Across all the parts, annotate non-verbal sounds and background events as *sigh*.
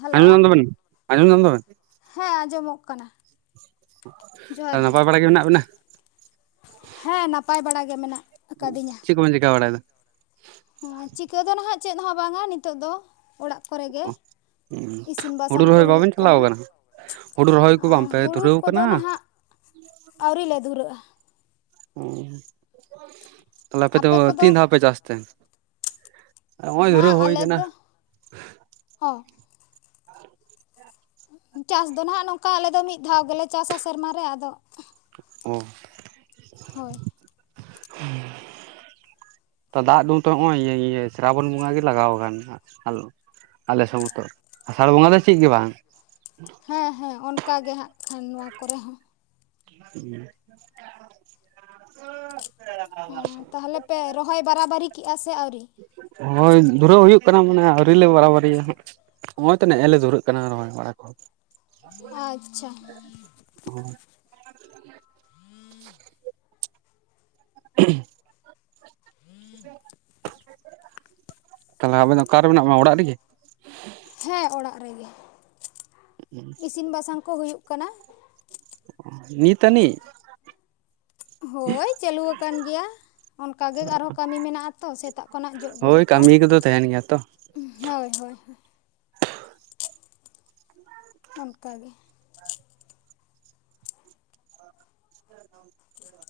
Hello ᱟᱸᱡᱚᱢ ᱧᱟᱢ ᱫᱟᱵᱮᱱ ᱟᱸᱡᱚᱢ ᱧᱟᱢ ᱫᱟᱵᱮᱱ? ᱦᱮᱸ ᱟᱸᱡᱚᱢᱚᱜ ᱠᱟᱱᱟ᱾ ᱟᱫᱚ ᱱᱟᱯᱟᱭ ᱵᱟᱲᱟ ᱜᱮ ᱢᱮᱱᱟᱜ ᱵᱤᱱᱟ? ᱦᱮᱸ ᱱᱟᱯᱟᱭ ᱵᱟᱲᱟ ᱜᱮ ᱢᱮᱱᱟᱜ ᱟᱠᱟᱫᱤᱧᱟ ᱪᱮᱫ ᱠᱚᱵᱮᱱ ᱪᱮᱠᱟ ᱵᱟᱲᱟᱭ ᱫᱚ? ᱦᱮᱸ ᱪᱤᱠᱟᱹ ᱫᱚ ᱱᱟᱦᱟᱜ ᱪᱮᱫ ᱦᱚᱸ ᱵᱟᱝᱟ ᱱᱤᱛᱚᱜ ᱫᱚ ᱚᱲᱟᱜ ᱠᱚᱨᱮ ᱜᱮ᱾ ᱤᱥᱤᱱ ᱦᱩᱲᱩ ᱵᱟᱥᱟᱝ ᱠᱚ ᱨᱚᱦᱚᱭ ᱦᱩᱭᱩᱜ ᱵᱟᱵᱮᱱ ᱪᱟᱞᱟᱣ ᱠᱟᱱᱟ᱾ ᱟᱠᱟᱱᱟ ᱦᱩᱲᱩ ᱨᱚᱦᱚᱭ ᱠᱚ ᱟᱨ ᱵᱟᱝᱯᱮ ᱦᱩᱲᱩ ᱫᱷᱩᱨᱟᱹᱣ ᱠᱚᱫᱚ ᱟᱠᱟᱱᱟ? ᱱᱟᱦᱟᱜ ᱟᱹᱣᱨᱤ ᱞᱮ ᱫᱷᱩᱨᱟᱹᱜᱼᱟ᱾ ᱚ ᱛᱟᱦᱞᱮ ᱟᱯᱮ ᱫᱚ ᱛᱤᱱ ᱫᱷᱟᱣ ᱯᱮ ᱪᱟᱥ ᱛᱮ? ᱱᱚᱜᱼᱚᱭ ᱦᱮᱸ ᱫᱷᱩᱨᱟᱹᱣ ᱦᱩᱭ ᱟᱞᱮ ᱟᱠᱟᱱᱟ ᱫᱚ, ᱦᱮᱸ᱾ ᱪᱟᱥ ᱫᱚ ᱱᱟᱦᱟᱜ ᱱᱚᱝᱠᱟ ᱟᱞᱮ ᱫᱚ ᱢᱤᱫ ᱫᱷᱟᱣ ᱜᱮᱞᱮ ᱪᱟᱥᱟ ᱥᱮᱨᱢᱟ ᱨᱮ ᱟᱫᱚ ᱦᱩᱸ᱾ ᱦᱳᱭ᱾ ᱫᱟᱜ ᱫᱩᱛ ᱦᱚᱸᱜᱼᱚᱭ ᱤᱭᱟᱹ ᱤᱭᱟᱹ ᱥᱨᱟᱵᱚᱱ ᱵᱚᱸᱜᱟ ᱜᱮ ᱞᱟᱜᱟᱣ ᱠᱟᱱ ᱦᱟᱸᱜ ᱟᱫᱚ ᱟᱞᱮ ᱥᱮᱫ ᱢᱚᱛᱚ ᱟᱥᱟᱲ ᱵᱚᱸᱜᱟ ᱫᱚ ᱪᱮᱫ ᱜᱮ ᱵᱟᱝ᱾ ᱦᱮᱸ ᱦᱮᱸ ᱚᱱᱠᱟ ᱜᱮ ᱦᱟᱸᱜ ᱠᱷᱟᱱ ᱱᱚᱣᱟ ᱠᱚᱨᱮ ᱦᱚᱸ᱾ *inaudible* ᱦᱮᱸ ᱛᱟᱦᱚᱞᱮ ᱯᱮ ᱨᱚᱦᱚᱭ ᱵᱟᱨᱟᱵᱟᱨᱤ ᱠᱮᱫᱼᱟ ᱥᱮ ᱟᱹᱣᱨᱤ? ᱦᱳᱭ ᱫᱷᱩᱨᱟᱹᱣ ᱦᱩᱭᱩᱜ ᱠᱟᱱᱟ ᱢᱟᱱᱮ ᱟᱹᱣᱨᱤ ᱞᱮ ᱵᱟᱨᱟᱵᱟᱨᱤᱭᱟ ᱦᱟᱸᱜ᱾ ᱦᱚᱸᱜ-ᱚᱭ ᱛᱚ ᱱᱮᱜᱼᱮ ᱞᱮ ᱫᱷᱩᱨᱟᱹᱜ ᱠᱟᱱᱟ ᱨᱚᱦᱚᱭ ᱵᱟᱲᱟ ᱠᱚ ᱟᱪᱪᱷᱟ *unintelligible* *inaudible* ᱛᱟᱦᱚᱞᱮ ᱟᱵᱮᱱ ᱫᱚ ᱚᱠᱟᱨᱮ ᱢᱮᱱᱟᱜ ᱵᱮᱱᱟ ᱚᱲᱟᱜ ᱨᱮᱜᱮ? ᱦᱮᱸ ᱚᱲᱟᱜ ᱨᱮᱜᱮ ᱤᱥᱤᱱ ᱵᱟᱥᱟᱝ ᱠᱚ ᱦᱩᱭᱩᱜ ᱠᱟᱱᱟ ᱾ ᱱᱤᱛ ᱟᱹᱱᱤᱡ ᱦᱳᱭ ᱪᱟᱹᱞᱩ ᱟᱠᱟᱱ ᱜᱮᱭᱟ ᱾ ᱚᱱᱠᱟ ᱜᱮ ᱟᱨᱦᱚᱸ ᱠᱟᱹᱢᱤ ᱢᱮᱱᱟᱜ ᱟᱛᱚ ᱥᱮᱛᱟᱜ ᱠᱷᱚᱱᱟᱜ ᱡᱚᱜ ᱜᱤᱰᱤ ᱠᱚ ᱱᱤᱭᱟ ᱠᱚᱫᱚ ᱛᱟᱦᱮᱱ ᱜᱮᱭᱟ ᱛᱚ ᱾ ᱦᱳᱭ ᱦᱳᱭ ᱦᱳᱭ᱾ ᱚᱱᱠᱟᱜᱮ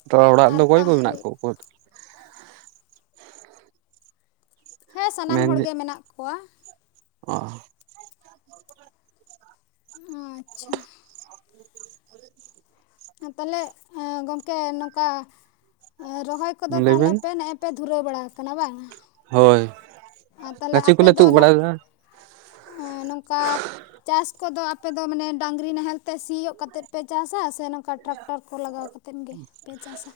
ᱛᱚ ᱚᱲᱟᱜ ᱟᱨ ᱨᱮᱫᱚ ᱚᱠᱚᱭ ᱠᱚ ᱛᱟᱦᱚᱞᱮ ᱢᱮᱱᱟᱜ ᱠᱟ ᱠᱚ? ᱦᱮᱸ ᱥᱟᱱᱟᱢ ᱢᱮᱱ ᱦᱚᱲᱜᱮ ᱢᱮᱱᱟᱜ ᱠᱚᱣᱟ ᱾ ᱚ ᱟᱪᱪᱷᱟ᱾ ᱛᱟᱦᱚᱞᱮ ᱜᱚᱢᱠᱮ ᱱᱚᱝᱠᱟ ᱨᱚᱦᱚᱭ ᱠᱚᱫᱚ ᱞᱟᱹᱭ ᱛᱟᱦᱚᱞᱮ ᱵᱮᱱ ᱯᱮ ᱱᱮ ᱯᱮ ᱫᱷᱩᱨᱟᱹᱣ ᱵᱟᱲᱟ ᱟᱠᱟᱱᱟ ᱵᱟᱝ? ᱦᱳᱭ ᱟᱨ ᱜᱟᱹᱪᱷᱤ ᱠᱚᱞᱮ ᱛᱩᱫ ᱵᱟᱲᱟᱭᱫᱟ ᱾ ᱚᱸ ᱱᱚᱝᱠᱟ ᱪᱟᱥ ᱠᱚᱫᱚ ᱟᱯᱮ ᱫᱚ ᱢᱟᱱᱮ ᱰᱟᱹᱝᱨᱤ ᱱᱟᱦᱮᱞ ᱛᱮ ᱥᱤᱭᱩᱜ ᱠᱟᱛᱮ ᱯᱮ ᱪᱟᱥᱟ ᱥᱮ ᱱᱚ ᱴᱨᱟᱠᱴᱚᱨ ᱠᱚ ᱞᱟᱜᱟᱣ ᱠᱟᱛᱮᱫ ᱜᱮᱯᱮ ᱪᱟᱥᱟ?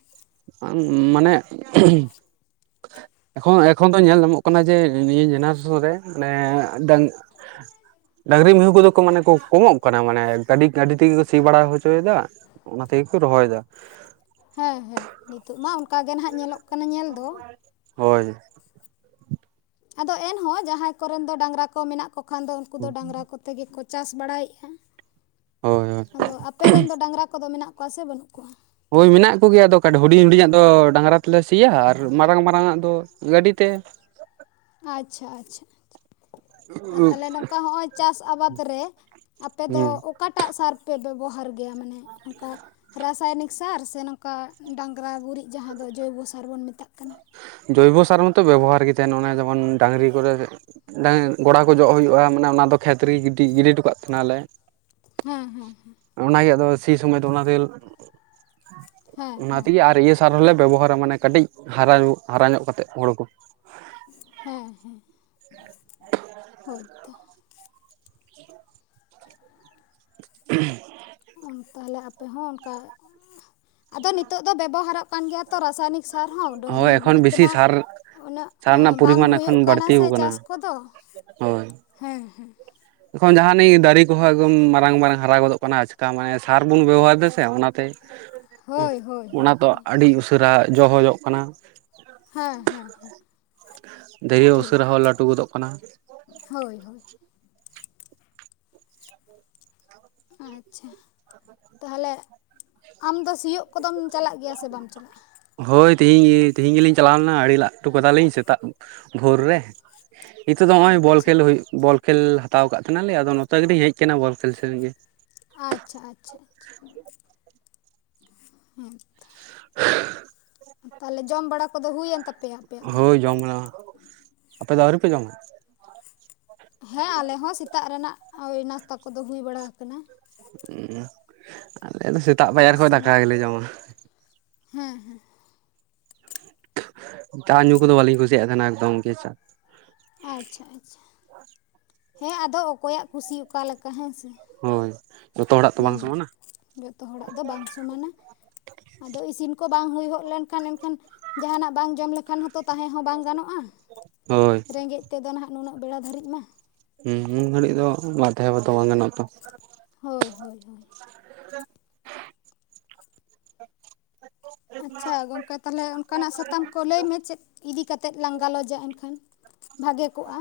ᱢᱟᱱᱮ ᱮᱠᱷᱚᱱ ᱮᱠᱷᱚᱱ ᱫᱚ ᱧᱮᱞ ᱧᱟᱢᱚᱜ ᱠᱟᱱᱟ ᱡᱮ ᱱᱤᱭᱟᱹ ᱡᱮᱱᱟᱨᱮᱥᱚᱱ ᱨᱮ ᱢᱟᱱᱮ ᱰᱟᱹᱝ ᱰᱟᱹᱝᱨᱤ ᱢᱤᱦᱩ ᱠᱚᱫᱚ ᱠᱚ ᱢᱟᱱᱮ ᱠᱚ ᱠᱚᱢᱚᱜ ᱠᱟᱱᱟ ᱢᱟᱱᱮ ᱜᱟᱹᱰᱤ ᱜᱟᱹᱰᱤ ᱛᱮᱜᱮ ᱠᱚ ᱥᱤ ᱵᱟᱲᱟ ᱦᱚᱪᱚ ᱭᱮᱫᱟ ᱾ ᱚᱱᱟ ᱛᱮᱜᱮᱠᱚ ᱨᱚᱦᱚ ᱭᱮᱫᱟ ᱾ ᱦᱮᱸ ᱦᱮᱸ ᱱᱤᱛᱳᱜ ᱢᱟ ᱚᱱᱠᱟ ᱜᱮ ᱱᱟᱦᱟᱜ ᱧᱮᱞᱚᱜ ᱠᱟᱱᱟ ᱧᱮᱞ ᱫᱚ ᱾ ᱦᱳᱭ, ᱟᱫᱚ ᱮᱱᱦᱚᱸ ᱡᱟᱦᱟᱸᱭ ᱠᱚᱨᱮᱱ ᱫᱚ ᱰᱟᱝᱨᱟ ᱠᱚ ᱢᱮᱱᱟᱜ ᱠᱚ ᱠᱷᱟᱱ ᱫᱚ ᱩᱱᱠᱩ ᱫᱚ ᱰᱟᱝᱨᱟ ᱠᱚ ᱛᱮᱜᱮᱠᱚ ᱪᱟᱥ ᱵᱟᱲᱟᱭᱮᱫ-ᱟ ᱾‌ ᱦᱳᱭ ᱦᱳᱭ ᱟᱫᱚ ᱟᱯᱮ ᱨᱮᱱ ᱫᱚ ᱰᱟᱝᱨᱟ ᱠᱚᱫᱚ ᱢᱮᱱᱟᱜ ᱠᱚᱣᱟ ᱥᱮ ᱵᱟᱹᱱᱩᱜ ᱠᱚᱣᱟ? ᱦᱳᱭ ᱢᱮᱱᱟᱜ ᱠᱚᱜᱮᱭᱟ ᱟᱫᱚ ᱠᱚ ᱦᱩᱰᱤᱧ ᱦᱩᱰᱤᱧᱟᱜ ᱫᱚ ᱰᱟᱝᱨᱟ ᱛᱮᱞᱮ ᱥᱤᱭᱟ ᱟᱨ ᱢᱟᱨᱟᱝ ᱢᱟᱨᱟᱝᱼᱟᱜ ᱫᱚ ᱜᱟᱹᱰᱤ ᱛᱮ, ᱟᱪᱪᱷᱟ ᱟᱪᱪᱷᱟ ᱟᱪᱪᱷᱟ ᱟᱨ ᱛᱟᱦᱞᱮ ᱱᱚᱝᱠᱟ ᱦᱚᱸᱼᱚᱭ ᱪᱟᱥ ᱟᱵᱟᱫ ᱨᱮ ᱟᱯᱮ ᱫᱚ ᱦᱩᱸ ᱚᱠᱟᱴᱟᱜ ᱥᱟᱨ ᱯᱮ ᱵᱮᱵᱚᱦᱟᱨ ᱜᱮᱭᱟ ᱢᱟᱱᱮ ᱱᱚᱝᱠᱟ ᱨᱟᱥᱟᱭᱚᱱᱤᱠ ᱥᱟᱨ ᱥᱮ ᱱᱚᱝᱠᱟ ᱰᱟᱝᱨᱟ ᱜᱩᱨᱤᱡ ᱡᱟᱦᱟᱸ ᱫᱚ ᱡᱳᱭᱵᱚ ᱥᱟᱨ ᱵᱚᱱ ᱢᱮᱛᱟᱜ ᱠᱟᱱᱟ? ᱡᱳᱭᱵᱚ ᱥᱟᱨ ᱢᱟᱛᱚ ᱵᱮᱵᱚᱦᱟᱨ ᱜᱮ ᱛᱟᱦᱮᱱ ᱚᱱᱮ ᱡᱮᱢᱚᱱ ᱰᱟᱝᱨᱤ ᱠᱚᱨᱮ ᱰᱟᱹᱝ ᱜᱚᱲᱟ ᱠᱚ ᱡᱚᱜ ᱦᱩᱭᱩᱜ-ᱟ ᱢᱟᱱᱮ ᱚᱱᱟ ᱫᱚ ᱠᱷᱮᱛ ᱨᱮᱜᱮ ᱜᱤᱰᱤ ᱜᱤᱰᱤ ᱦᱚᱴᱚ ᱠᱟᱜ ᱛᱟᱦᱮ ᱱᱟᱞᱮ ᱾ ᱦᱮᱸ ᱦᱮᱸ ᱦᱮᱸ, ᱚᱱᱟᱜᱮ ᱟᱫᱚ ᱥᱤ ᱥᱚᱢᱚᱭ ᱫᱚ ᱚᱱᱟ ᱛᱮᱜᱮ ᱦᱮᱸ ᱚᱱᱟ ᱦᱮᱸ ᱦᱮᱸ ᱛᱮᱜᱮ ᱟᱨ ᱤᱭᱟᱹ ᱥᱟᱨ ᱦᱚᱞᱮ ᱵᱮᱵᱚᱦᱟᱨᱟ ᱢᱟᱱᱮ ᱠᱟᱹᱴᱤᱡ ᱦᱟᱨᱟ ᱦᱟᱨᱟ ᱧᱚᱜ ᱠᱟᱛᱮᱫ ᱦᱚᱲᱩ ᱠᱚ ᱾ ᱦᱮᱸ ᱦᱮᱸ ᱦᱳᱭᱛᱚ ᱾ *unintelligible* ᱩᱴᱚᱱ ᱛᱟᱦᱚᱞᱮ ᱟᱯᱮ ᱦᱚᱸ ᱚᱱᱠᱟ ᱟᱫᱚ ᱱᱤᱛᱚᱜ ᱫᱚ ᱵᱮᱵᱚᱦᱟᱨᱚᱜ ᱯᱟᱱ ᱜᱮᱭᱟ ᱛᱚ ᱨᱟᱥᱟᱭᱱᱤᱠ ᱥᱟᱨ ᱦᱚᱸ ᱰᱟᱹᱝᱨᱤ ᱦᱳᱭ ᱮᱠᱷᱚᱱ ᱜᱩᱨᱤᱡ ᱵᱮᱥᱤ ᱛᱮᱢᱟ ᱥᱟᱨ ᱩᱱᱟᱹᱜ ᱥᱟᱨ ᱨᱮᱱᱟᱜ ᱵᱟᱝ ᱯᱚᱨᱤᱢᱟᱱ ᱦᱩᱭᱩᱜ ᱮᱠᱷᱚᱱ ᱠᱟᱱᱟ ᱵᱟᱹᱲᱛᱤ ᱥᱮ ᱟᱠᱟᱱᱟ ᱪᱟᱥ ᱠᱚᱫᱚ ᱦᱳᱭ ᱦᱮᱸ ᱦᱮᱸ, ᱮᱠᱷᱚᱱ ᱡᱟᱦᱟᱱᱤᱡ ᱫᱟᱨᱮ ᱠᱚᱦᱚᱸ ᱮᱠᱫᱚᱢ ᱢᱟᱨᱟᱝ ᱢᱟᱨᱟᱝ ᱦᱟᱨᱟ ᱜᱚᱫᱚᱜ ᱠᱟᱱᱟ ᱟᱪᱠᱟ ᱢᱟᱱᱮ ᱥᱟᱨ ᱵᱚᱱ ᱵᱮᱵᱚᱦᱟᱨ ᱫᱮᱥᱮ ᱚᱱᱟᱛᱮ ᱦᱳᱭ ᱦᱳᱭ ᱚᱱᱟ ᱦᱳᱭ ᱛᱚ ᱦᱳᱭ ᱟᱹᱰᱤ ᱩᱥᱟᱹᱨᱟ ᱡᱚ ᱦᱚ ᱡᱚᱜ ᱠᱟᱱᱟ ᱾ ᱦᱮᱸ ᱦᱮᱸ ᱦᱮᱸ *unintelligible* ᱴᱷᱤᱠ ᱩᱥᱟᱹᱨᱟ ᱜᱮᱭᱟ ᱦᱚᱸ ᱠᱟᱹᱴᱩ ᱜᱚᱫᱚᱜ ᱠᱟᱱᱟ ᱾ ᱦᱳᱭ ᱦᱳᱭ, ᱟᱪᱪᱷᱟ, ᱛᱟᱦᱚᱞᱮ ᱟᱢ ᱫᱚ ᱥᱤᱭᱳᱜ ᱠᱚᱫᱚᱢ ᱪᱟᱞᱟᱜ ᱜᱮᱭᱟ ᱥᱮ ᱵᱟᱢ ᱪᱟᱞᱟᱜ-ᱟ? ᱦᱳᱭ ᱛᱤᱦᱤᱧ ᱛᱤᱦᱤᱧ ᱜᱮᱞᱤᱧ ᱪᱟᱞᱟᱣ ᱞᱮᱱᱟ ᱟᱹᱲᱮ ᱞᱟᱜ ᱦᱚᱴᱚ ᱠᱟᱫᱟᱞᱤᱧ ᱥᱮᱛᱟᱜ ᱵᱷᱳᱨ ᱨᱮ᱾ ᱱᱤᱛᱚᱜ ᱫᱚ ᱦᱚᱜ-ᱚᱭ ᱵᱚᱞ ᱟᱪᱪᱷᱟ ᱠᱷᱮᱞ ᱦᱩᱭᱩᱜ ᱵᱚᱞ ᱠᱷᱮᱞ ᱦᱟᱛᱟᱣ ᱟᱠᱟᱫ ᱛᱟᱦᱮᱱᱟᱞᱮ ᱟᱫᱚ ᱱᱚᱛᱮ ᱜᱮᱞᱤᱧ ᱦᱮᱡ ᱟᱠᱟᱱᱟ ᱵᱚᱞ ᱠᱷᱮᱞ ᱥᱮᱫᱚ ᱜᱮ᱾ ᱟᱪᱪᱷᱟ ᱟᱪᱪᱷᱟ ᱟᱪᱪᱷᱟ ᱦᱮᱸ ᱛᱚ, *unintelligible* ᱛᱟᱦᱚᱞᱮ ᱡᱚᱢ ᱵᱟᱲᱟ ᱠᱚᱫᱚ ᱦᱩᱭᱮᱱ ᱛᱟᱯᱮ ᱦᱳᱭ ᱡᱚᱢ ᱵᱟᱲᱟ, ᱟᱯᱮ ᱫᱚ ᱟᱹᱣᱨᱤᱯᱮ ᱡᱚᱢᱟ? ᱦᱮᱸ ᱟᱞᱮ ᱦᱚᱸ ᱥᱮᱛᱟᱜ ᱨᱮᱱᱟᱜ ᱳᱭ ᱱᱟᱥᱛᱟ ᱠᱚᱫᱚ ᱦᱩᱭ ᱵᱟᱲᱟ ᱟᱠᱟᱱᱟ᱾ ᱚᱸ ᱟᱞᱮ ᱫᱚ ᱥᱮᱛᱟᱜ ᱯᱟᱭᱟᱨ ᱠᱷᱚᱡ ᱫᱟᱠᱟ ᱜᱮᱞᱮ ᱡᱚᱢᱟ᱾ ᱦᱮᱸᱦᱮᱸ, ᱪᱟ ᱧᱩ ᱠᱚᱫᱚ ᱵᱟᱹᱞᱤᱧ ᱠᱩᱥᱤᱭᱟᱜ ᱛᱟᱦᱮᱱᱟ ᱮᱠᱫᱚᱢ ᱜᱮ ᱪᱟ ᱟᱪᱪᱷᱟ ᱟᱪᱪᱷᱟ, ᱦᱮᱸ ᱟᱫᱚ ᱚᱠᱚᱭᱟᱜ ᱠᱩᱥᱤ ᱚᱠᱟ ᱞᱮᱠᱟ ᱦᱮᱸ ᱥᱮ, ᱦᱳᱭ ᱡᱷᱚᱛᱚ ᱦᱚᱲᱟᱜ ᱛᱚ ᱦᱩᱸ ᱵᱟᱝ ᱥᱚᱢᱚᱱᱟ ᱾ ᱡᱚᱛᱚ ᱦᱚᱲᱟᱜ ᱫᱚ ᱵᱟᱝ ᱥᱚᱢᱟᱱᱟ, ᱟᱫᱚ ᱤᱥᱤᱱ ᱠᱚ ᱵᱟᱝ ᱦᱩᱭ ᱦᱚᱜ ᱞᱮᱱᱠᱷᱟᱱ ᱮᱱᱠᱷᱟᱱ, ᱡᱟᱦᱟᱱᱟᱜ ᱵᱟᱝ ᱡᱚᱢ ᱞᱮᱠᱷᱟᱱ ᱦᱚᱸᱛᱚ ᱛᱟᱦᱮᱸ ᱦᱚᱸ ᱵᱟᱝ ᱜᱟᱱᱚᱜ-ᱟ᱾ ᱦᱳᱭ ᱨᱮᱸᱜᱮᱡ ᱛᱮ ᱫᱚ ᱱᱟᱜ ᱱᱩᱱᱟᱹᱜ ᱵᱮᱲᱟ ᱫᱷᱟᱹᱨᱤᱡ ᱢᱟ᱾ ᱦᱮᱸ, ᱱᱩᱱ ᱜᱷᱟᱹᱲᱤᱡ ᱫᱚ ᱵᱟᱝ ᱛᱟᱦᱮᱣᱟ ᱛᱚ ᱵᱟᱝ ᱜᱟᱱᱚᱜ-ᱟ ᱛᱚ, ᱦᱳᱭ ᱦᱳᱭ ᱦᱳᱭ, *unintelligible* ᱟᱪᱪᱷᱟ, ᱜᱚᱢᱠᱮ ᱛᱟᱦᱚᱞᱮ ᱚᱱᱠᱟᱱᱟᱜ ᱥᱟᱛᱟᱢ ᱠᱚ ᱞᱟᱹᱭ ᱢᱮ ᱪᱮᱫ ᱤᱫᱤ ᱠᱟᱛᱮᱫ ᱞᱟᱝ ᱜᱟᱞᱚᱪᱟ ᱮᱱ ᱠᱷᱟᱱ ᱵᱷᱟᱜᱮ ᱠᱚᱜ-ᱟ᱾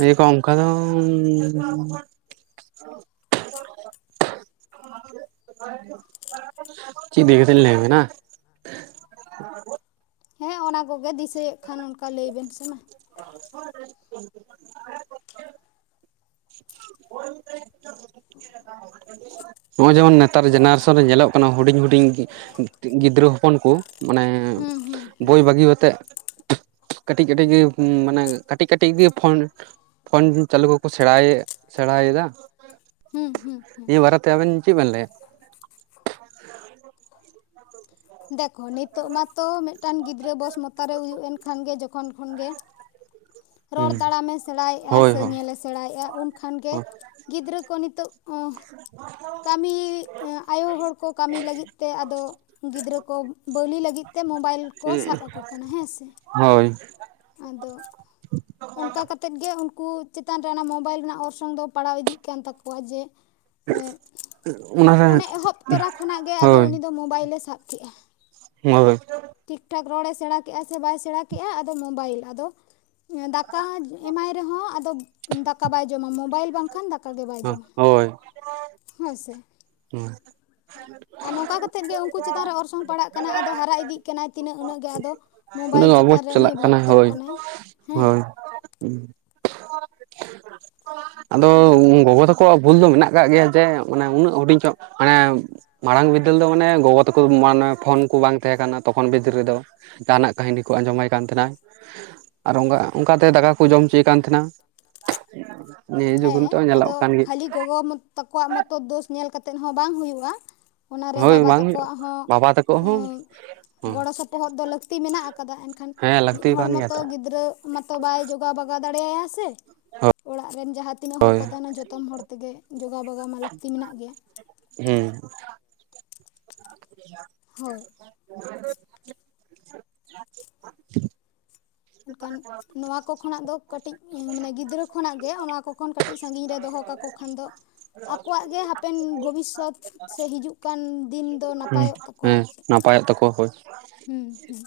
ᱤᱭᱟᱹ ᱠᱚ ᱚᱝᱠᱟ ᱫᱚᱝ, *unintelligible* ᱪᱮᱫ ᱤᱫᱤ ᱠᱟᱛᱮᱧ ᱞᱟᱹᱭ ᱵᱤᱱᱟ? *unintelligible* ᱦᱮᱸ, ᱚᱱᱟ ᱠᱚᱜᱮ ᱫᱤᱥᱟᱹᱭᱮᱫ ᱠᱷᱟᱱ ᱚᱱᱠᱟ ᱞᱟᱹᱭ ᱵᱤᱱ ᱥᱮ ᱢᱟ ᱾ *unintelligible* *unintelligible* ᱦᱚᱸᱜ-ᱚᱭ ᱡᱮᱢᱚᱱ ᱱᱮᱛᱟᱨ ᱡᱮᱱᱟᱨᱮᱥᱚᱱ ᱨᱮ ᱧᱮᱞᱚᱜ ᱠᱟᱱᱟ ᱦᱩᱰᱤᱧ ᱦᱩᱰᱤᱧ ᱜᱤᱫ ᱜᱤ-ᱜᱤᱫᱽᱨᱟᱹ ᱦᱚᱯᱚᱱ ᱠᱚ ᱢᱟᱱᱮ ᱦᱩᱸ ᱦᱩᱸ ᱦᱩᱸ ᱵᱳᱭ ᱵᱟᱹᱜᱤᱣ ᱟᱛᱮᱜ ᱠᱟᱹᱴᱤᱡ ᱠᱟᱹᱴᱤᱡ ᱜᱮ ᱢᱟᱱᱮ ᱠᱟᱹᱴᱤᱡ ᱠᱟᱹᱴᱤᱡ ᱜᱮ ᱯᱷᱳᱱ ᱯᱷᱳᱱ ᱪᱟᱹᱞᱩ ᱠᱚ ᱠᱚ ᱥᱮᱲᱟᱭᱮᱫ ᱥᱮᱬᱟᱭᱮᱫᱟ᱾ ᱦᱩᱸ ᱦᱩᱸ ᱦᱩᱸ, ᱛᱮ ᱟᱵᱮᱱ ᱪᱮᱫ ᱵᱮᱱ ᱞᱟᱹᱭᱟ? *unintelligible* ᱫᱮᱠᱷᱚ ᱱᱤᱛᱳᱜ ᱢᱟᱛᱚ ᱢᱤᱫᱴᱟᱝ ᱜᱤᱫᱽᱨᱟᱹ ᱵᱚᱥᱢᱚᱛᱟ ᱨᱮ ᱦᱩᱭᱩᱜ ᱮᱱ ᱠᱷᱟᱱ ᱜᱮ ᱡᱚᱠᱷᱚᱱ ᱠᱷᱚᱱ ᱜᱮ᱾ ᱨᱚᱲ ᱦᱩᱸ ᱛᱟᱲᱟᱢᱮ ᱥᱮᱬᱟᱭᱮᱫ-ᱟ ᱦᱳᱭ ᱥᱮ ᱦᱳᱭ ᱧᱮᱞᱮ ᱥᱮᱬᱟᱭᱮᱜ-ᱟ, ᱩᱱ ᱠᱷᱟᱱ ᱜᱮ ᱜᱤᱫᱽᱨᱟᱹ ᱠᱚ ᱱᱤᱛᱳᱜ ᱟᱸ ᱠᱟᱹᱢᱤ ᱮᱸ ᱟᱭᱳ ᱦᱚᱲ ᱠᱚ ᱠᱟᱹᱢᱤ ᱞᱟᱹᱜᱤᱫ ᱛᱮ ᱟᱫᱚ ᱜᱤᱫᱽᱨᱟᱹ ᱠᱚ ᱵᱟᱹᱣᱞᱤ ᱞᱟᱹᱜᱤᱫ ᱛᱮ ᱢᱳᱵᱟᱭᱤᱞ ᱠᱚ ᱥᱟᱵ ᱟᱠᱚ ᱠᱟᱱᱟ ᱦᱮᱸᱥᱮ? ᱦᱳᱭ, ᱟᱫᱚ, ᱚᱝᱠᱟ ᱠᱟᱛᱮᱫ ᱜᱮ ᱩᱱᱠᱩ ᱪᱮᱛᱟᱱ ᱨᱮ ᱚᱱᱟ ᱢᱳᱵᱟᱭᱤᱞ ᱨᱮᱱᱟᱜ ᱚᱨᱥᱚᱝ ᱫᱚ ᱯᱟᱲᱟᱣ ᱤᱫᱤᱜ ᱠᱟᱱ ᱛᱟᱠᱚᱣᱟ ᱡᱮ *inaudible* ᱚᱱᱮ ᱮᱦᱚᱵ ᱛᱚᱨᱟ ᱠᱷᱚᱱᱟᱜ ᱜᱮ ᱟᱫᱚ ᱦᱳᱭ ᱩᱱᱤ ᱫᱚ ᱢᱳᱵᱟᱭᱤᱞᱮ ᱥᱟᱵ ᱠᱮᱜ-ᱟ᱾ *inaudible* ᱴᱷᱤᱠ ᱴᱷᱟᱠ ᱨᱚᱲᱮ ᱥᱮᱬᱟ ᱠᱮᱜᱼᱟ ᱥᱮ ᱵᱟᱭ ᱥᱮᱬᱟ ᱠᱮᱜᱼᱟ ᱟᱫᱚ ᱢᱳᱵᱟᱭᱤᱞ ᱟᱫᱚ ᱫᱟᱠᱟ ᱦᱚᱸ ᱮᱢᱟᱭ ᱨᱮ ᱦᱚᱸ ᱟᱫᱚ ᱫᱟᱠᱟ ᱵᱟᱭ ᱡᱚᱢᱟ ᱢᱳᱚᱵᱟᱭᱤᱞ ᱵᱟᱝ ᱠᱷᱟᱱ ᱫᱟᱠᱟ ᱦᱳᱭ, ᱦᱳᱭ ᱥᱮ, ᱦᱩᱸ, *unintelligible* ᱟᱨ ᱱᱚᱝᱠᱟ ᱠᱟᱛᱮᱜ ᱜᱮ ᱩᱱᱠᱩ ᱪᱮᱛᱟᱱ ᱨᱮ ᱚᱨᱥᱚᱝ ᱯᱟᱲᱟᱜ ᱠᱟᱱᱟ ᱟᱫᱚ ᱦᱟᱨᱟ ᱤᱫᱤᱜ ᱠᱟᱱᱟᱭ ᱛᱤᱱᱟᱹᱜ ᱩᱱᱟᱹᱜᱮ ᱟᱫᱚ, ᱢᱳᱵᱟᱭᱤᱞ ᱟᱵᱚ ᱪᱮᱛᱟᱱ ᱨᱮ ᱩᱱᱤ ᱪᱟᱞᱟᱜ ᱠᱟᱱᱟ ᱵᱷᱚᱠᱛᱚᱜ ᱦᱳᱭ ᱠᱟᱱᱟᱭ ᱦᱮᱸ, ᱦᱳᱭ *unintelligible* *unintelligible* ᱟᱫᱚ ᱜᱚᱜᱚ ᱛᱟᱠᱚᱣᱟᱜ ᱵᱷᱩᱞ ᱫᱚ ᱢᱮᱱᱟᱜ ᱠᱟᱜ ᱜᱮᱭᱟ ᱡᱮ ᱩᱱᱟᱹᱜ ᱦᱩᱰᱤᱧ ᱠᱷᱚᱡ ᱢᱟᱱᱮ ᱢᱟᱲᱟᱝ ᱵᱤᱫᱟᱹᱞ ᱫᱚ ᱢᱟᱱᱮ ᱜᱚᱜᱚ ᱛᱟᱠᱚ ᱢᱟ ᱯᱷᱳᱱ ᱠᱚ ᱵᱟᱝ ᱛᱟᱦᱮᱸ ᱛᱚᱠᱷᱚᱱ ᱵᱤᱫᱟᱹᱞ ᱨᱮ ᱫᱚ। ᱡᱟᱦᱟᱱᱟᱜ ᱠᱟᱹᱦᱤᱱᱤ ᱠᱚ ᱟᱸᱡᱚᱢᱟᱭ ᱠᱟᱱ ᱛᱟᱦᱮᱸᱱᱟᱭ ᱟᱨ ᱚᱝᱠᱟ ᱚᱱᱠᱟᱛᱮ ᱫᱟᱠᱟ ᱠᱚ ᱡᱚᱢᱪᱚᱭᱮ ᱠᱟᱱ ᱛᱟᱦᱮᱱᱟ। *unintelligible* ᱦᱮᱸ, ᱱᱤᱛᱚᱜ ᱟᱫᱚ ᱧᱮᱞᱚᱜ ᱠᱟᱱ ᱜᱮ ᱠᱷᱟᱹᱞᱤ ᱜᱚᱜᱚ ᱛᱟᱠᱚᱣᱟᱜ ᱢᱚᱛᱚ ᱫᱳᱥ ᱧᱮᱞ ᱠᱟᱛᱮᱜ ᱦᱚᱸ ᱵᱟᱝ ᱦᱩᱭᱩᱜᱼᱟ ᱾ ᱚᱱᱟᱨᱮ ᱦᱳᱭ ᱵᱟᱵᱟ ᱵᱟᱝ ᱦᱩᱭᱩᱜ ᱛᱟᱠᱚᱣᱟᱜ ᱦᱚᱸ ᱵᱟᱵᱟ ᱛᱟᱠᱚ ᱦᱚᱸ ᱚᱸᱻ ᱜᱚᱲᱚ ᱥᱚᱯᱚᱦᱚᱫᱽ ᱫᱚ ᱞᱟᱹᱠᱛᱤ ᱢᱮᱱᱟᱜ ᱟᱠᱟᱫᱟ ᱮᱱᱠᱷᱟᱱ, ᱦᱮᱸ ᱢᱤᱫ ᱞᱟᱹᱠᱛᱤ ᱦᱚᱲ ᱠᱟᱱ ᱜᱮᱭᱟ ᱢᱚᱛᱚ ᱛᱚ ᱜᱤᱫᱽᱨᱟᱹ ᱢᱟᱛᱚ ᱵᱟᱭ ᱡᱚᱜᱟᱣ ᱵᱟᱜᱟᱣ ᱫᱟᱲᱮᱟᱭᱟ ᱥᱮ, ᱚᱲᱟᱜ ᱨᱮᱱ ᱡᱟᱦᱟᱸ ᱛᱤᱱᱟᱹᱜ ᱦᱚᱲ ᱦᱳᱭ ᱠᱚ ᱛᱟᱦᱮᱸᱱᱟ ᱡᱚᱛᱚᱢ ᱦᱚᱲ ᱛᱮᱜᱮ ᱡᱚᱜᱟᱣ ᱵᱟᱜᱟᱣ ᱢᱟ ᱞᱟᱹᱠᱛᱤ ᱢᱮᱱᱟᱜ ᱜᱮᱭᱟ᱾ ᱦᱮᱸ᱾ ᱦᱳᱭ *unintelligible* ᱮᱱᱠᱷᱟᱱ ᱱᱚᱣᱟ ᱠᱚ ᱠᱷᱚᱱᱟᱜ ᱫᱚ ᱠᱟᱹᱴᱤᱡ ᱢᱟᱱᱮ ᱜᱤᱫᱽᱨᱟᱹ ᱠᱷᱚᱱᱟᱜ ᱜᱮ ᱱᱚᱣᱟ ᱠᱚ ᱠᱷᱚᱱ ᱠᱟᱹᱴᱤᱡ ᱥᱟᱺᱜᱤᱧ ᱨᱮ ᱫᱚᱦᱚ ᱠᱟᱠᱚ ᱠᱷᱚᱱ ᱫᱚ ᱟᱠᱚᱣᱟᱜ ᱜᱮ ᱦᱟᱯᱮᱱ ᱵᱷᱚᱵᱤᱥᱚᱛ ᱥᱮ ᱦᱤᱡᱩᱜ ᱠᱟᱱ ᱫᱤᱱ ᱫᱚ ᱱᱟᱯᱟᱭᱚᱜ ᱛᱟᱠ ᱦᱮᱸ ᱱᱟᱯᱟᱭᱚᱜ ᱛᱟᱠᱚᱣᱟ ᱦᱳᱭ᱾ ᱦᱩᱸ ᱦᱩᱸ᱾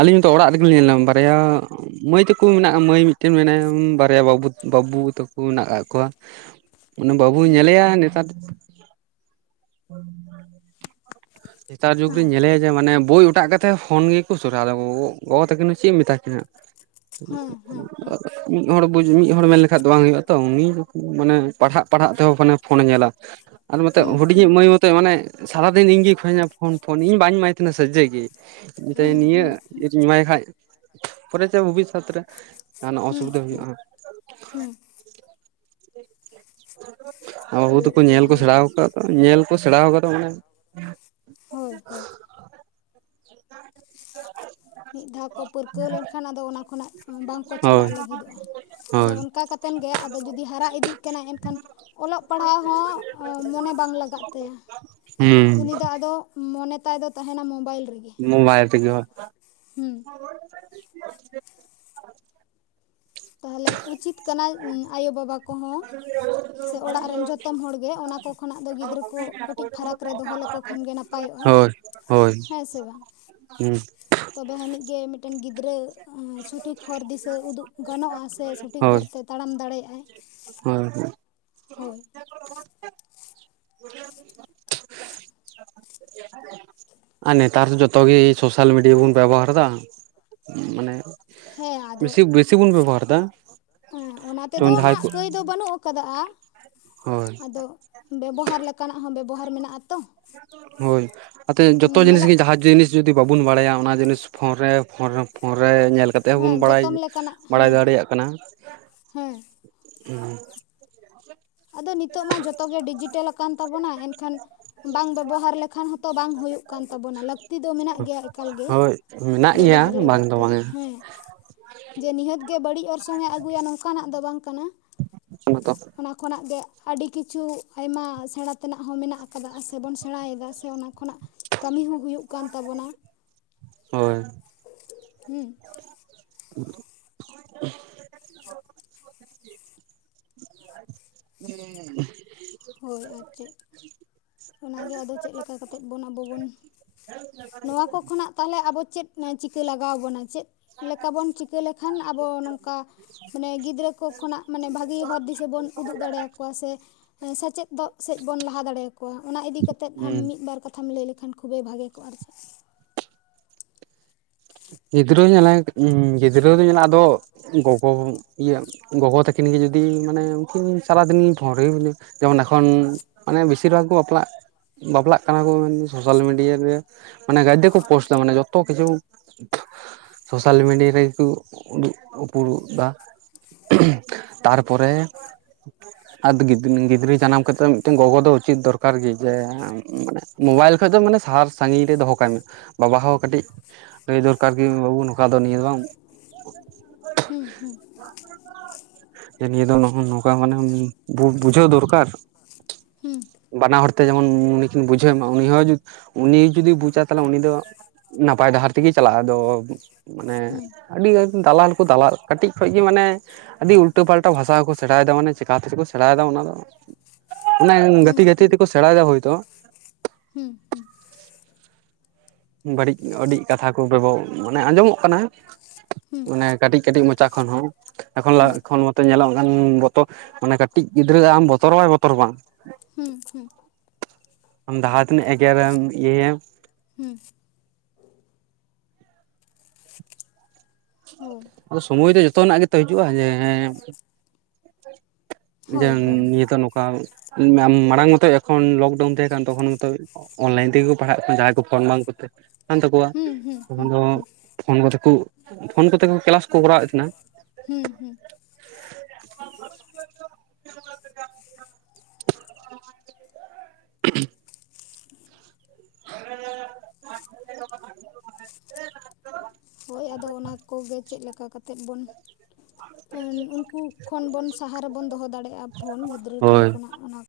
ᱟᱹᱞᱤᱧ ᱱᱤᱛᱚᱜ ᱚᱲᱟᱜ ᱨᱮᱜᱮᱞᱤᱧᱦᱮᱞᱮᱱᱟ ᱵᱟᱨᱭᱟ ᱢᱟᱹᱭ ᱛᱟᱠᱚ ᱢᱮᱱᱟᱜ ᱢᱟᱹᱭ ᱢᱤᱫᱴᱮᱱ ᱢᱮᱱᱟᱭᱟ, ᱵᱟᱨᱭᱟ ᱵᱟᱹᱵᱩ ᱵᱟᱹᱵᱩ ᱛᱟᱠᱚ ᱢᱮᱱᱟᱜ ᱠᱟ ᱠᱚᱣᱟ᱾ ᱚᱱᱮ ᱵᱟᱹᱵᱩᱭ ᱧᱮᱞᱮᱭᱟ ᱱᱮᱛᱟᱨ ᱱᱮᱛᱟᱨ ᱡᱩᱜᱽ ᱨᱮᱧ ᱧᱮᱞᱮᱭᱟ ᱡᱮ ᱢᱟᱱᱮ ᱵᱳᱭᱚᱴᱟᱜ ᱠᱟᱛᱮᱫ ᱯᱷᱳᱱ ᱜᱮᱠᱚ ᱥᱚᱨᱟᱫᱟᱠᱚ ᱜᱚ-ᱵᱟᱵᱟ ᱛᱟᱹᱠᱤᱱ ᱫᱚ ᱪᱮᱫ ᱮᱢ ᱢᱮᱛᱟᱠᱤᱱᱟ? *unintelligible* ᱢᱤᱫ ᱦᱚᱲ ᱵᱩᱡ ᱢᱤᱫ ᱦᱚᱲ ᱢᱮᱱᱞᱮᱠᱷᱟᱱ ᱫᱚ ᱵᱟᱝ ᱦᱩᱭᱩᱜᱼᱟ ᱛᱚ, ᱩᱱᱤ ᱢᱟᱱᱮ ᱯᱟᱲᱦᱟᱜ ᱯᱟᱲᱦᱟᱜ ᱛᱮᱦᱚᱸ ᱢᱟᱱᱮ ᱯᱷᱳᱱᱮ ᱧᱮᱞᱟ, ᱟᱨ ᱢᱟᱛᱚ ᱦᱮᱸ ᱦᱮᱸ ᱦᱩᱰᱤᱧᱤᱡ ᱢᱟᱹᱭ ᱢᱟᱛᱚᱭ ᱢᱟᱱᱮ ᱥᱟᱨᱟᱫᱤᱱ ᱤᱧᱜᱮ ᱢᱮᱛᱟᱹᱧᱟ ᱯᱷᱳᱱ ᱯᱷᱳᱱ ᱤᱧ ᱵᱟᱹᱧ ᱮᱢᱟᱭ ᱛᱟᱦᱮᱱᱟ ᱥᱟᱡᱮ ᱜᱮ, ᱢᱮᱛᱟᱤᱧ ᱱᱤᱭᱟᱹ ᱪᱤᱠᱟᱹᱛᱤᱧ ᱮᱢᱟᱭ ᱠᱷᱟᱡ ᱯᱚᱨᱮ ᱛᱮ ᱵᱷᱚᱵᱤᱥᱚᱛ ᱨᱮ, ᱡᱟᱦᱟᱸᱱᱟᱜ ᱦᱮᱸ ᱦᱮᱸ ᱦᱩᱸ ᱦᱩᱸ ᱦᱩᱸ ᱚᱥᱩᱵᱤᱫᱷᱟ ᱦᱩᱭᱩᱜᱼᱟ ᱦᱩᱸ ᱦᱟᱹᱜ᱾ ᱦᱩᱸ ᱵᱟᱹᱵᱩ ᱦᱩᱭᱩᱜ ᱛᱟᱠᱚ ᱜᱮᱭᱟ ᱧᱮᱞ ᱠᱚ ᱦᱳᱭ ᱥᱮᱬᱟ ᱟᱹᱠᱟᱫ ᱧᱮᱞ ᱠᱚ ᱥᱮᱬᱟ ᱟᱠᱟᱫᱟ ᱢᱟᱱᱮ ᱦᱳᱭ ᱦᱳᱭ। *unintelligible* ᱢᱤᱫ ᱫᱷᱟᱣ ᱠᱚ ᱯᱟᱹᱨᱠᱟᱹᱣ ᱞᱮᱱᱠᱷᱟᱱ ᱟᱫᱚ ᱚᱱᱟ ᱠᱷᱚᱱᱟᱜ, ᱵᱟᱝᱠᱚ ᱪᱷᱟᱰᱟᱜ ᱦᱳᱭ ᱞᱟᱹᱜᱤᱫᱚᱜᱼᱟ᱾ ᱟᱫᱚ ᱦᱳᱭ ᱚᱱᱠᱟᱠᱟᱛᱮᱱ ᱜᱮ ᱟᱫᱚ ᱡᱩᱫᱤ ᱦᱟᱨᱟ ᱤᱫᱤᱜ ᱠᱟᱱᱟ ᱮᱱᱠᱷᱟᱱ ᱚᱞᱚᱜ ᱯᱟᱲᱦᱟᱜ ᱦᱚᱸ ᱢᱚᱱᱮ ᱵᱟᱝ ᱞᱟᱜᱟᱜ ᱛᱟᱭᱟ᱾ ᱦᱮᱸ᱾ ᱩᱱᱤ ᱫᱚ ᱟᱫᱚ, ᱢᱚᱱᱮ ᱛᱟᱭ ᱫᱚ ᱛᱟᱦᱮᱱᱟ ᱢᱚᱵᱟᱭᱤᱞ ᱨᱮᱜᱮ᱾ ᱢᱳᱵᱟᱭᱤᱞ ᱛᱮᱜᱮ ᱵᱟ᱾ ᱦᱩᱸ᱾ *unintelligible* ᱛᱟᱦᱚᱞᱮ ᱩᱪᱤᱛ ᱠᱟᱱᱟᱭ ᱟᱭᱳᱼᱵᱟᱵᱟ ᱠᱚᱦᱚᱸ, ᱥᱮ ᱚᱲᱟᱜ ᱨᱮᱱ ᱡᱚᱛᱚᱢ ᱦᱚᱲ ᱜᱮ ᱚᱱᱟ ᱠᱚ ᱠᱷᱚᱱᱟᱜ ᱫᱚ ᱜᱤᱫᱽᱨᱟᱹ ᱠᱚ ᱠᱟᱹᱴᱤᱡ ᱯᱷᱟᱨᱟᱠ ᱨᱮ ᱫᱚᱦᱚ ᱞᱮᱠᱚ ᱠᱷᱟᱱ ᱜᱮ ᱱᱟᱯᱟᱭᱚᱜᱼᱟ, ᱦᱳᱭ ᱦᱳᱭ ᱦᱮᱸ ᱥᱮ ᱵᱟᱝ? ᱦᱩᱸ᱾ ᱛᱚᱵᱮ ᱟᱹᱱᱤᱡ ᱜᱮ, ᱢᱤᱫᱴᱮᱱ ᱜᱤᱫᱽᱨᱟᱹ ᱥᱚᱴᱷᱤᱠ ᱦᱚᱨ ᱫᱤᱥᱟᱹ ᱩᱫᱩᱜ ᱜᱟᱱᱚᱜᱼᱟ ᱥᱮ, ᱥᱚᱴᱷᱤᱠ ᱦᱚᱨ ᱛᱮ ᱛᱟᱲᱟᱢ ᱫᱟᱲᱮᱭᱟᱜᱼᱟᱭ᱾ ᱦᱳᱭ ᱦᱳᱭ᱾ ᱦᱳᱭ᱾ *unintelligible* ᱟᱨ ᱱᱮᱛᱟᱨ ᱫᱚ ᱡᱚᱛᱚ ᱜᱮ ᱥᱳᱥᱟᱞ ᱢᱤᱰᱤᱭᱟ ᱵᱚᱱ ᱵᱮᱵᱚᱦᱟᱨᱮᱫᱟ᱾ ᱢᱟᱱᱮ ᱦᱮᱸ ᱟᱫᱚ, ᱵᱮᱥᱤ ᱵᱮᱥᱤ ᱵᱚᱱ ᱵᱮᱵᱚᱦᱟᱨ ᱮᱫᱟ ᱮ ᱚᱱᱟ ᱛᱮᱫᱚ ᱡᱮᱢᱚᱱ ᱡᱟᱦᱟᱸᱭ ᱦᱟᱸᱜ ᱠᱚ ᱠᱟᱹᱭ ᱫᱚ ᱵᱟᱹᱱᱩᱜ ᱠᱟᱫᱟᱼᱟ, ᱦᱳᱭ ᱟᱫᱚ ᱵᱮᱵᱚᱦᱟᱨ ᱞᱮᱠᱟᱱᱟᱜ ᱦᱚᱸ ᱵᱮᱵᱚᱦᱟᱨ ᱢᱮᱱᱟᱜᱼᱟ ᱛᱚ᱾ ᱦᱳᱭ, ᱟᱛᱮ ᱡᱚᱛᱚ ᱡᱤᱱᱤᱥ ᱧᱮᱞᱚᱜ ᱜᱮ ᱡᱟᱦᱟᱸ ᱡᱤᱱᱤᱥ ᱡᱩᱫᱤ ᱵᱟᱵᱚᱱ ᱵᱟᱰᱟᱭᱟ ᱚᱱᱟ ᱡᱤᱱᱤᱥ ᱯᱷᱳᱱ ᱨᱮ ᱯᱷᱳᱱ ᱨᱮ᱾ ᱯᱷᱳᱱ ᱨᱮ ᱧᱮᱞ ᱠᱟᱛᱮᱫ ᱦᱮᱸ ᱦᱚᱸᱵᱚᱱ ᱵᱟᱲᱟᱭ, ᱡᱚᱛᱚᱢ ᱞᱮᱠᱟᱱᱟᱜ ᱵᱟᱲᱟᱭ ᱦᱮᱸ ᱫᱟᱲᱮᱭᱟᱜ ᱠᱟᱱᱟ᱾ ᱦᱮᱸ ᱦᱩᱸ᱾ ᱟᱫᱚ ᱱᱤᱛᱚᱜ ᱢᱟ ᱡᱷᱚᱛᱚ ᱜᱮ ᱰᱤᱡᱤᱴᱮᱞ ᱟᱠᱟᱱ ᱛᱟᱵᱚᱱᱟ, ᱮᱱᱠᱷᱟᱱ ᱵᱟᱝ ᱵᱮᱵᱚᱦᱟᱨ ᱞᱮᱠᱷᱟᱱ ᱦᱚᱸᱛᱚ ᱵᱟᱝ ᱦᱩᱭᱩᱜ ᱠᱟᱱ ᱛᱟᱵᱚᱱᱟ, ᱞᱟᱹᱠᱛᱤ ᱫᱚ ᱢᱮᱱᱟᱜ ᱜᱮᱭᱟ ᱮᱠᱟᱞ ᱜᱮ᱾ ᱦᱳᱭ ᱢᱮᱱᱟᱜ ᱜᱮᱭᱟ ᱵᱮᱵᱚᱦᱟᱨ ᱵᱟᱝ ᱞᱟᱹᱜᱤᱫ ᱫᱚ ᱛᱮ ᱵᱟᱝᱟ᱾ ᱦᱮᱸ ᱡᱮ ᱱᱤᱦᱟᱹᱛ ᱜᱮ ᱵᱟᱹᱲᱤᱡ ᱚᱨᱥᱚᱝ ᱮ ᱟᱹᱜᱩᱭᱟ ᱱᱚᱝᱠᱟᱱᱟᱜ ᱫᱚ ᱵᱟᱝ ᱠᱟᱱᱟ᱾ *inaudible* ᱚᱱᱟ ᱠᱷᱚᱱᱟᱜ ᱜᱮ ᱟᱹᱰᱤ ᱠᱤᱪᱷᱩ ᱟᱭᱢᱟ ᱥᱮᱬᱟ ᱛᱮᱱᱟᱜ ᱦᱚᱸ ᱢᱮᱱᱟᱜ ᱟᱠᱟᱫᱟ ᱥᱮᱵᱚᱱ ᱥᱮᱬᱟᱭᱮᱫᱟ ᱥᱮ ᱚᱱᱟ ᱠᱷᱚᱱᱟᱜ᱾ ᱠᱟᱹᱢᱤ ᱦᱚᱸ ᱦᱩᱭᱩᱜ ᱠᱟᱱ ᱛᱟᱵᱚᱱᱟ, ᱦᱳᱭ ᱦᱩᱸ᱾ *inaudible* *inaudible* ᱦᱳᱭ ᱟᱨ ᱪᱮᱫ᱾ ᱚᱱᱟ ᱜᱮ ᱟᱫᱚ ᱪᱮᱫ ᱞᱮᱠᱟ ᱠᱟᱛᱮᱫ ᱵᱚᱱ ᱟᱵᱚ ᱵᱚᱱ ᱱᱚᱣᱟ ᱠᱚ ᱠᱷᱚᱱᱟᱜ ᱛᱟᱦᱞᱮ ᱟᱵᱚ ᱪᱮᱫ ᱮᱹ ᱪᱤᱠᱟᱹ ᱞᱟᱜᱟᱣ ᱵᱚᱱᱟ ᱪᱮᱫ ᱞᱮᱠᱟ ᱵᱚᱱ ᱪᱤᱠᱟᱹ ᱞᱮᱠᱷᱟᱱ ᱟᱵᱚ ᱱᱚᱝᱠᱟ ᱢᱟᱱᱮ ᱜᱤᱫᱽᱨᱟᱹ ᱠᱚ ᱠᱷᱚᱱᱟᱜ ᱢᱟᱱᱮ ᱵᱷᱟᱹᱜᱮ ᱦᱚᱨ ᱫᱤᱥᱟᱹ ᱵᱚᱱ ᱩᱫᱩᱜ ᱫᱟᱲᱮᱭᱟᱠᱚᱣᱟ, ᱥᱮ ᱥᱮᱪᱮᱫ ᱫᱚᱜ ᱥᱮᱫ ᱵᱚᱱ ᱞᱟᱦᱟ ᱫᱟᱲᱮᱭᱟ ᱠᱚᱣᱟ, ᱚᱱᱟ ᱤᱫᱤ ᱠᱟᱛᱮᱫ ᱟᱢ ᱦᱩᱸ ᱢᱤᱫ ᱵᱟᱨ ᱠᱟᱛᱷᱟᱢ ᱞᱮᱭ ᱞᱮᱠᱷᱟᱱ ᱠᱷᱩᱵᱮᱭ ᱵᱷᱟᱜᱮ ᱠᱚᱜᱼᱟ ᱟᱨ ᱪᱮᱫ᱾ ᱜᱤᱫᱽᱨᱟᱹ ᱧᱮᱞᱟᱭ ᱩᱸ ᱜᱤᱫᱽᱨᱟᱹ ᱫᱚ ᱧᱮᱞᱟ ᱟᱫᱚ ᱜᱚᱜᱚ ᱤᱭᱟᱹ ᱜᱚᱜᱚ ᱛᱟᱹᱠᱤᱱ ᱜᱮ ᱡᱩᱫᱤ ᱢᱟᱱᱮ ᱩᱱᱠᱤᱱ ᱥᱟᱨᱟᱫᱤᱱᱤ ᱜᱤᱧ ᱯᱷᱳᱱ ᱨᱮᱜᱮ ᱢᱤᱱᱟᱹ ᱡᱮᱢᱚᱱ ᱮᱠᱷᱚᱱ ᱢᱟᱱᱮ ᱵᱮᱥᱤᱨ ᱵᱷᱟᱜᱽ ᱠᱚ ᱵᱟᱯᱞᱟᱜ ᱵᱟᱯᱞᱟᱜ ᱠᱟᱱᱟ ᱠᱚ ᱢᱮᱱ ᱫᱚ ᱥᱳᱥᱟᱞ ᱢᱤᱰᱤᱭᱟ ᱨᱮ ᱢᱟᱱᱮ ᱜᱟᱭᱫᱮ ᱠᱚ ᱯᱳᱥᱴ ᱫᱟ ᱢᱟᱱᱮ ᱡᱚᱛᱚ ᱠᱤᱪᱷᱩ ᱥᱳᱥᱟᱞ ᱢᱤᱰᱤᱭᱟ ᱨᱮᱜᱮ ᱠᱚ ᱩᱫᱩᱜ ᱩᱯᱲᱩᱜ ᱫᱟ᱾ ᱛᱟᱨᱯᱚᱨᱮ ᱟᱫ ᱜᱤᱫᱱᱤ ᱜᱤᱫᱽᱨᱟᱹ ᱡᱟᱱᱟᱢ ᱠᱟᱛᱮ ᱫᱚ ᱢᱤᱫᱴᱮᱱ ᱜᱚᱜᱚ ᱫᱚ ᱩᱪᱤᱛ ᱫᱚᱨᱠᱟᱨ ᱜᱮ ᱡᱮ ᱮ ᱢᱟᱱᱮ ᱢᱳᱵᱟᱭᱤᱞ ᱠᱷᱚᱡ ᱫᱚ ᱢᱟᱱᱮ ᱥᱟᱦᱟᱨ ᱥᱟᱜᱤᱧ ᱨᱮ ᱫᱚᱦᱚ ᱠᱟᱭ ᱢᱮ, ᱵᱟᱵᱟ ᱦᱚᱸ ᱠᱟᱹᱴᱤᱡ ᱞᱟᱹᱭ ᱫᱚᱨᱠᱟᱨ ᱠᱤ ᱵᱟᱹᱵᱩ ᱱᱚᱝᱠᱟ ᱫᱚ ᱱᱤᱭᱟᱹ ᱫᱚ ᱵᱟᱝ᱾ ᱦᱩᱸ ᱦᱩᱸ᱾ ᱡᱮ ᱱᱤᱭᱟᱹ ᱫᱚ ᱱᱚᱦᱚ ᱱᱚᱝᱠᱟ ᱢᱟᱱᱮ ᱩᱸ ᱵᱩ ᱵᱩᱡᱷᱟᱹᱣ ᱫᱚᱨᱠᱟᱨ᱾ ᱦᱩᱸ᱾ ᱵᱟᱱᱟᱦᱚᱲ ᱛᱮ ᱡᱮᱢᱚᱱ ᱩᱱᱤᱠᱤᱱ ᱵᱩᱡᱷᱟᱹᱣᱮ ᱢᱟ ᱩᱱᱤ ᱦᱚᱸ ᱡᱩ ᱩᱱᱤ ᱡᱩᱫᱤ ᱵᱩᱪᱟ ᱛᱟᱞᱦᱮ ᱩᱱᱤ ᱫᱚ ᱱᱟᱯ ᱯᱟᱭ ᱰᱟᱦᱟᱨ ᱛᱮᱜᱮ ᱪᱟᱞᱟᱜᱼᱟ, ᱟᱫᱚ ᱢᱟᱱᱮ ᱦᱩᱸ ᱟᱹᱰᱤ ᱟᱭ ᱫᱟᱞᱟᱞ ᱠᱚ ᱫᱟᱞᱟᱞ, ᱠᱟᱹᱴᱤᱡ ᱠᱷᱚᱡ ᱜᱮ ᱢᱟᱱᱮ ᱟᱹᱰᱤ ᱩᱞᱴᱟᱹ ᱯᱟᱞᱴᱟ ᱵᱷᱟᱥᱟ ᱦᱚᱸᱠᱚ ᱥᱮᱬᱟᱭᱮᱫᱟ ᱢᱟᱱᱮ ᱪᱮᱠᱟᱛᱮᱪᱚ ᱠᱚ ᱥᱮᱬᱟᱭᱮᱫᱟ ᱚᱱᱟ ᱫᱚ᱾ ᱚᱱᱮ ᱦᱩᱸ ᱜᱟᱛᱮ ᱜᱟᱛᱮ ᱛᱮᱠᱚ ᱥᱮᱬᱟᱭᱮᱫᱟ ᱦᱳᱭᱛᱚ᱾ ᱦᱩᱸ ᱦᱩᱸ᱾ ᱵᱟᱹᱲᱤᱡ ᱟᱹᱰᱤᱡ ᱠᱟᱛᱷᱟ ᱠᱚ ᱵᱮᱵᱚ ᱢᱟᱱᱮ ᱟᱸᱡᱚᱢᱚᱜ ᱠᱟᱱᱟ᱾ ᱚᱱᱮ ᱠᱟᱹᱴᱤᱡ ᱠᱟᱹᱴᱤᱡ ᱢᱚᱪᱟ ᱠᱷᱚᱱ ᱦᱚᱸ᱾ ᱮᱠᱷᱚᱱ ᱞᱟ ᱮᱠᱷᱚᱱ ᱢᱟᱛᱚ ᱧᱮᱞᱚᱜ ᱠᱟᱱ ᱵᱚᱛᱚ ᱢᱟᱱᱮ ᱠᱟᱹᱴᱤᱡ ᱜᱤᱫᱽᱨᱟᱹ ᱟᱢ ᱵᱚᱛᱚᱨ ᱵᱟᱭ ᱵᱚᱛᱚᱨ ᱟᱢᱟ᱾ ᱦᱩᱸ ᱦᱩᱸ᱾ ᱟᱢ ᱫᱟᱦᱟ ᱛᱤᱱᱟᱹᱜ ᱮᱜᱮᱨᱮᱢ ᱤᱭᱟᱹᱭᱮᱢ, ᱦᱳᱭ ᱟᱫᱚ ᱥᱚᱢᱚᱭ ᱫᱚ ᱡᱷᱚᱛᱚ ᱱᱟᱜ ᱜᱮᱛᱚ ᱦᱤᱡᱩᱜᱼᱟ ᱡᱮ ᱡᱮ ᱦᱳᱭ ᱦᱳᱭ ᱱᱤᱭᱟᱹ ᱛᱚ ᱱᱚᱠᱟ ᱢᱟ ᱢᱟᱲᱟᱝ ᱢᱟᱛᱚ ᱮᱠᱷᱚᱱ ᱞᱚᱠᱰᱟᱣᱩᱱ ᱛᱟᱦᱮᱸ ᱠᱟᱱ ᱛᱚᱠᱷᱚᱱ ᱢᱟᱛᱚ ᱚᱱᱞᱟᱭᱤᱱ ᱛᱮᱜᱮ ᱠᱚ ᱯᱟᱲᱦᱟᱜ ᱠᱟᱱᱟ ᱡᱟᱦᱟᱸᱭ ᱠᱚ ᱯᱷᱳᱱ ᱵᱟᱝ ᱠᱚ ᱛᱟᱦᱮ ᱠᱟᱱ ᱛᱟᱠᱚᱣᱟ᱾ ᱦᱩᱸ ᱦᱩᱸ ᱛᱚᱠᱷᱚᱱ ᱦᱩᱸ ᱫᱚ ᱯᱷᱳᱱ ᱠᱚᱛᱮ ᱠᱚ ᱯᱷᱳᱱ ᱠᱚᱛᱮ ᱠᱚ ᱠᱮᱞᱟᱥ ᱠᱚ ᱠᱚᱨᱟᱣᱮᱜ ᱛᱟᱦᱮᱸᱱᱟ᱾ ᱦᱩᱸ ᱦᱩᱸ, *unintelligible* ᱦᱳᱭ ᱟᱫᱚ ᱚᱱᱟ ᱠᱚᱜᱮ ᱪᱮᱫ ᱞᱮᱠᱟ ᱠᱟᱛᱮᱫ ᱵᱚᱱ ᱦᱩᱸ ᱩᱱᱠᱩ ᱠᱷᱚᱱ ᱵᱚᱱ ᱥᱟᱦᱟ ᱨᱮᱵᱚᱱ ᱫᱚᱦᱚ ᱫᱟᱲᱮᱭᱟᱜᱼᱟ ᱯᱷᱳᱱ ᱜᱤᱫᱽᱨᱟᱹ ᱴᱷᱮᱱ ᱦᱳᱭ ᱠᱷᱚᱱᱟᱜ ᱚᱱᱟ,